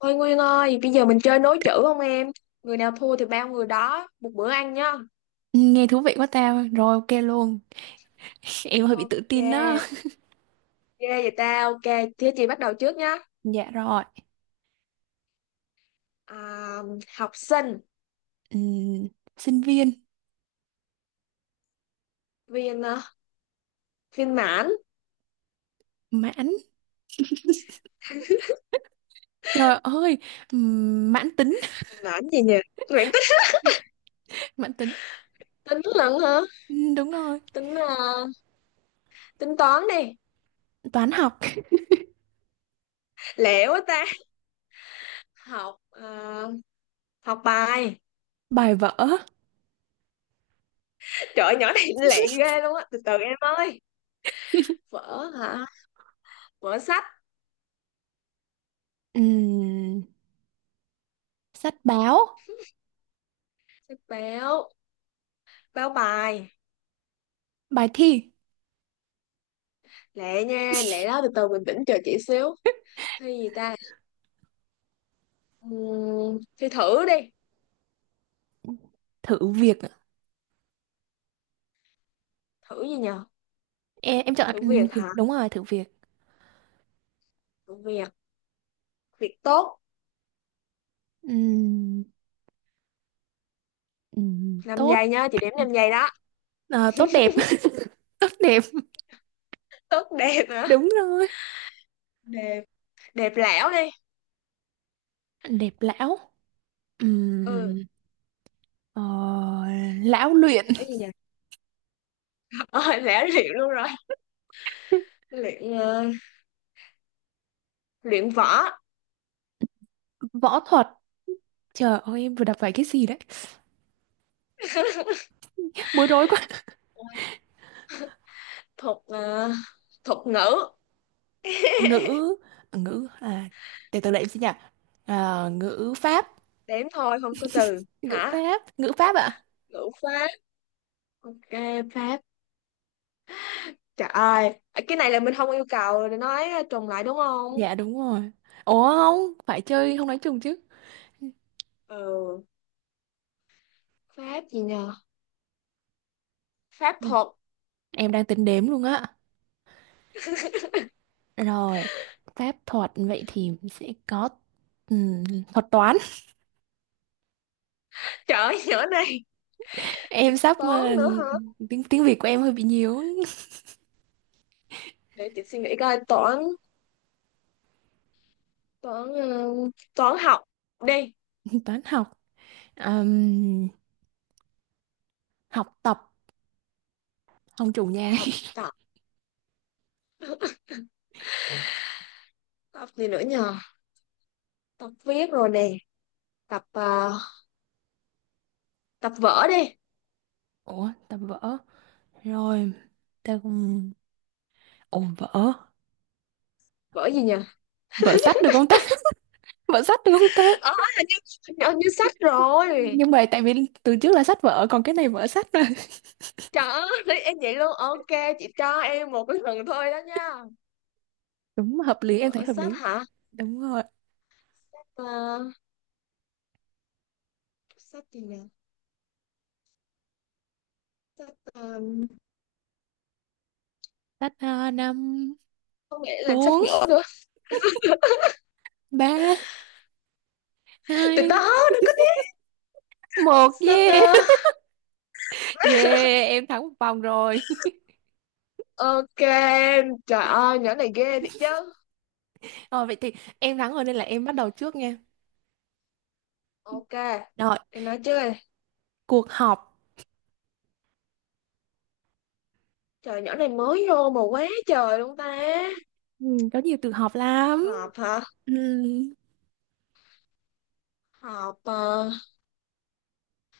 Thôi Nguyên ơi, bây giờ mình chơi nối chữ không em? Người nào thua thì bao người đó, một bữa ăn nhá. Nghe thú vị quá tao. Rồi ok luôn. Em hơi bị tự Ok, tin đó. ghê vậy ta, ok. Thế chị bắt đầu trước nhá. Dạ rồi. À, học sinh, Ừm, sinh viên viên viên mãn, mãn. Trời ơi, mãn tính, mãn gì nhỉ? Mãn tính, mãn tính. tính lận hả? Đúng rồi. Tính tính toán đi. Toán học, Lẹ quá ta. Học học bài. bài vở, Trời ơi, nhỏ này lẹ ghê luôn á, từ từ em ơi. Vở hả? Vở sách, Ừm, sách báo, sách báo, báo bài. bài thi, Lẹ nha, lẹ đó, từ từ bình tĩnh chờ chị xíu. Thi gì ta? Thi thử đi. thử việc. Ạ. Thử gì nhờ? Em chọn Thử việc thử, hả? đúng rồi, thử việc. Thử việc, việc tốt. Ừm, 5 tốt. giây nhá, chị đếm 5 giây đó. Ờ, tốt đẹp. Tốt đẹp. Tốt đẹp hả? Đúng rồi. Đẹp, đẹp lẻo đi. Đẹp lão. Ừ, Ờ, lão luyện. cái gì nhờ? Ờ, lẻo luyện luôn rồi. Luyện luyện võ. Võ thuật. Trời ơi, em vừa đọc phải cái gì đấy, bối rối quá. Thuật thuật ngữ. Ngữ ngữ à, để từ lại em xin nhỉ. À, ngữ pháp. Đếm thôi, không có từ ngữ hả? pháp ngữ pháp ạ à? Ngữ pháp, ok. Pháp, trời ơi. Cái này là mình không yêu cầu để nói trùng lại đúng không? Dạ đúng rồi. Ủa không, phải chơi không nói chung chứ. Ừ, pháp gì nhờ? Pháp Ừ, thuật, em đang tính đếm luôn á. Rồi pháp thuật vậy thì sẽ có ừm, thuật toán. trời ơi, nhỏ này. Em sắp Toán nữa hả? tiếng tiếng Việt của em hơi bị nhiều. Để chị suy nghĩ coi. Toán, toán, ừ, toán học đi. Toán học. Ừm, học tập, không chủ nhà. Học tập, tập gì nữa nhờ? Tập viết rồi nè. Tập tập vở đi. Ủa ta vỡ rồi, ta cũng ồ vỡ. Vở gì nhờ? Vỡ sách được không ta? Vỡ sách được không ta? Ờ, hình như, hình như sách rồi. Nhưng mà tại vì từ trước là sách vở còn cái này vỡ sách mà. Trời ơi, em vậy luôn. Ok, chị cho em một cái lần thôi đó nha. Đúng, hợp lý, em thấy Vở hợp sách lý. hả? Đúng rồi. Sách sách gì nhờ? Sách ờ, Sách năm không nghĩ là bốn sách nữa nữa ba từ từ hai đừng có biết một sách yeah. Yeah, em thắng một vòng rồi. ok. Trời ơi, nhỏ này ghê thiệt chứ. Ờ, vậy thì em thắng rồi nên là em bắt đầu trước nha. Ok, Rồi, thì nói chơi. cuộc họp. Trời, nhỏ này mới vô mà quá trời luôn ta. Ừ, có nhiều từ họp lắm. Họp hả? Ừ, Họp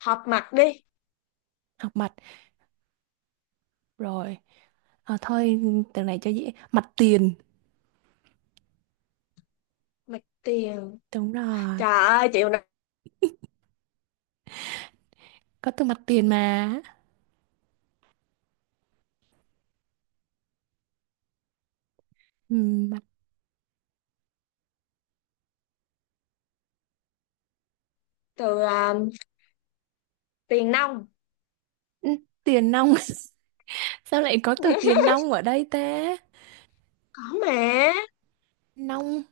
họp mặt đi. họp mặt. Rồi à, thôi từ này cho dễ, mặt tiền. Mặt tiền. Đúng rồi, Trời ơi, chịu nè. có từ mặt tiền mà. Ừ, mặt. Từ tiền nông. Ừ, tiền nong. Sao lại có từ tiền nong ở đây ta? Có mà. Nong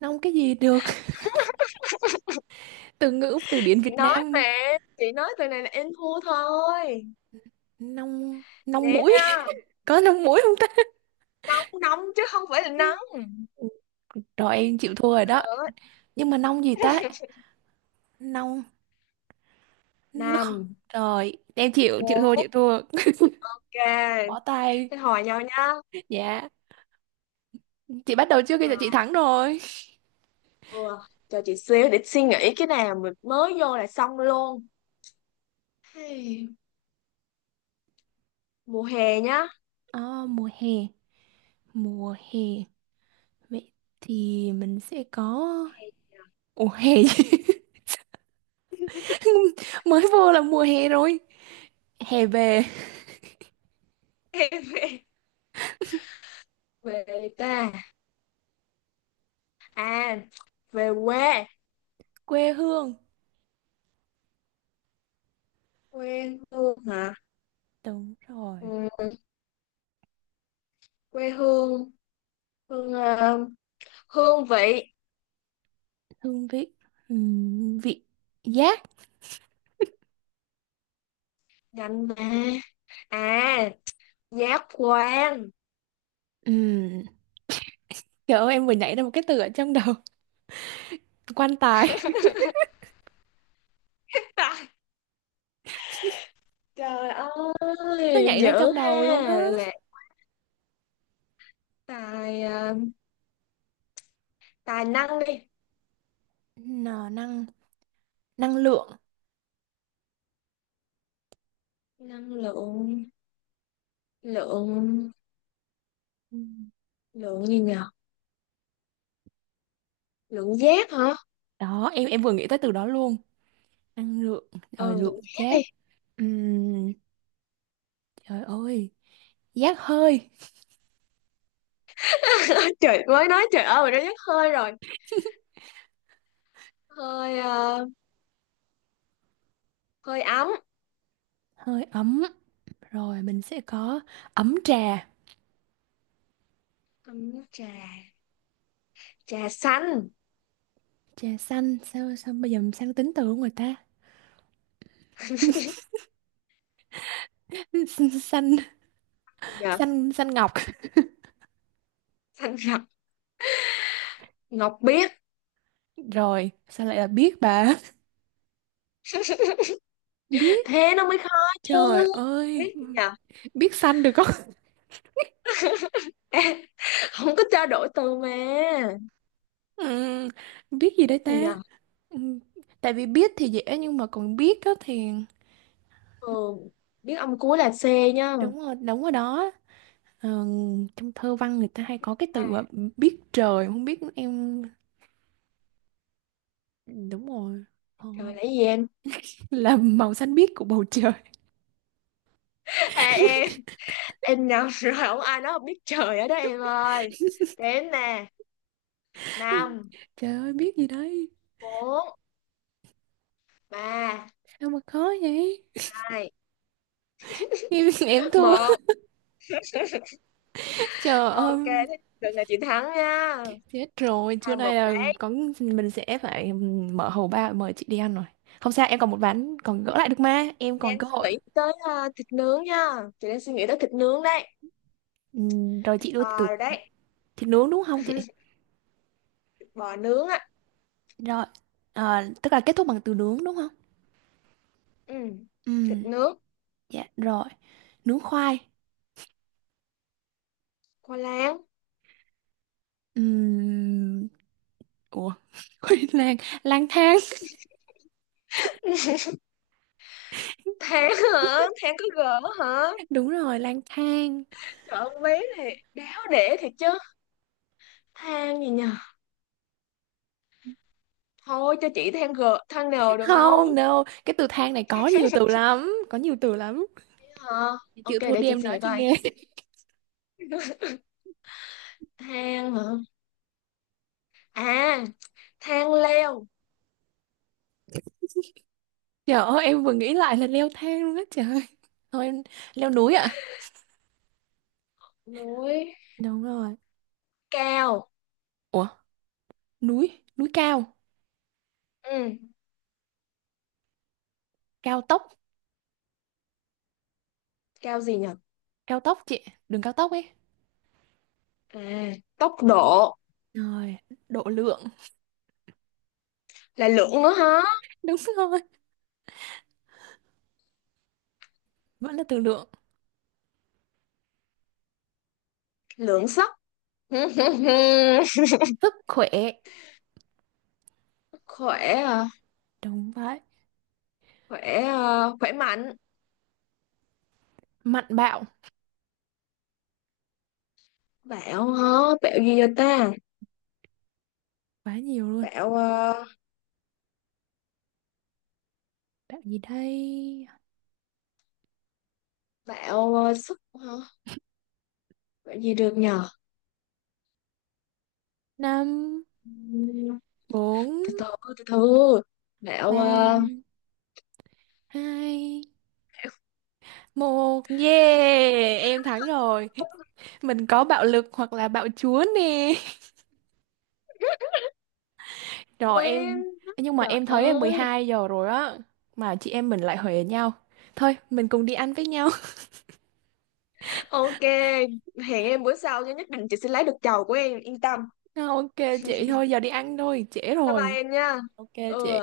nong cái gì được? Từ ngữ từ điển Chị Việt nói Nam. mà. Chị nói từ này là em thua thôi. Nong nong Để mũi. nha. Có nong mũi không ta? Nong nong chứ không phải là nắng. Ừ, rồi em chịu thua rồi đó, nhưng mà nong gì ta? Nong, nó khó. Năm, Rồi em chịu chịu bốn, thua, ok. chịu thua. Bỏ tay. Thế hỏi nhau nha. Dạ, chị bắt đầu trước Ờ, khi chị thắng rồi. ừ. Cho chị xíu để suy nghĩ. Cái nào mình mới vô là xong luôn. Hey, mùa hè nhá. Ờ, mùa hè, mùa hè. Vậy thì mình sẽ có, ủa hè chứ. Mới vô là mùa hè rồi. Hè về Em về, về ta, à, về quê. quê hương. Quê hương hả? Đúng rồi. Ừ, quê hương. Hương hương vị. Hương vị. Vị giác. Nhanh mà. À, giác quan. Ừm. Trời ơi, em vừa nhảy ra một cái từ ở trong đầu. Quan tài. Trời Nó ơi nhảy ra dữ trong đầu ha. luôn á. Là tài tài năng đi. Nó năng, năng lượng. Năng lượng, lượng, Ừm. lượng gì nhờ? Lượng giác hả? Đó, em vừa nghĩ tới từ đó luôn. Năng lượng. Rồi Ừ, lượng lượng giác đi. giác. Ừm, Trời ơi. Giác hơi. Trời, mới nói trời ơi rồi nó dứt hơi rồi. Hơi hơi ấm. Hơi ấm. Rồi mình sẽ có ấm trà. Ấm nước trà, trà xanh. Trà xanh, sao sao bây giờ mình sang tính từ của người ta. Xanh xanh. Gì nhờ? Xanh xanh ngọc. Xanh rập, ngọc biếc. Rồi sao lại là biết bà? Biết, Thế nó mới khó chứ. trời ơi. Biết gì nhờ? Biết xanh được không? Ê, không có trao đổi từ mà. Ừ, biết gì Biết đấy gì ta? nhờ? Ừ, tại vì biết thì dễ nhưng mà còn biết á thì. Ừ, biết ông cuối là C nhá. Đúng rồi, đúng rồi đó. Ờ, trong thơ văn người ta hay có cái À, từ mà biết trời không biết em. Ừ, đúng rồi. ờ, trời lấy gì em? là màu xanh biếc của bầu trời. À, em nhầm rồi, không ai nói không biết trời ở đó em ơi. Đến nè. Năm, Trời ơi, biết gì đấy? bốn, ba, Sao mà khó vậy. hai, Em thua. một, Trời ơi, ok. Thế đừng, là chị thắng nha. chết rồi, trưa Hai, nay một. là có mình sẽ phải mở hầu ba, mời chị đi ăn rồi. Không sao, em còn một ván còn gỡ lại được mà, em còn Đang cơ suy hội. nghĩ tới thịt nướng nha. Chị đang suy nghĩ tới thịt nướng đấy. Rồi Thịt chị đưa từ bò rồi đấy. thịt nướng đúng không chị? Thịt bò nướng á. Rồi, tức là kết thúc bằng từ nướng đúng không? Ừ. Thịt Ừm, nướng, dạ rồi, nướng khoai. khoai lang. Ừm, ủa, quên lang, lang thang. Than hả? Than có gỡ hả? Đúng rồi, lang thang. Trời ơi, con bé này đáo để thiệt chứ. Than gì nhờ? Thôi cho chị than gỡ, than nều được không? Không, no, cái từ thang này có nhiều từ lắm, có nhiều từ lắm. Hả? Chị Ok, chịu thua để đi, chị em suy nói nghĩ chị coi. nghe. Than hả? À, than leo. Trời ơi, em vừa nghĩ lại là leo thang luôn á trời ơi. Thôi em leo núi ạ. Núi Đúng rồi. cao. Ủa núi, núi cao, Ừ, cao tốc, cao gì nhờ? cao tốc chị, đường cao tốc ấy. À, tốc độ. Rồi, độ lượng. Là lượng nữa hả? Đúng rồi, vẫn là từ lượng. Lượng sắt. Khỏe. Sức khỏe. À, Đúng vậy. khỏe, à, khỏe mạnh. Mạnh bạo, Bạo hả? Bạo gì vậy ta? quá nhiều luôn. Bạo à, Bạo gì đây? bạo à, sức hả? Bạo gì được nhờ? Năm Ừm, bốn từ từ từ từ bạo ba à, hai một. Yeah, em thắng rồi. Mình có bạo lực hoặc là bạo chúa nè. Rồi quên. em, nhưng mà Trời em thấy em mười ơi, hai giờ rồi á, mà chị em mình lại huề nhau. Thôi mình cùng đi ăn với nhau. ok. Hẹn em bữa sau nha, nhất định chị sẽ lấy được chầu của em, yên tâm. Ok chị, thôi giờ đi ăn thôi, trễ Bye rồi. bye em nha. Ok Ừ. chị.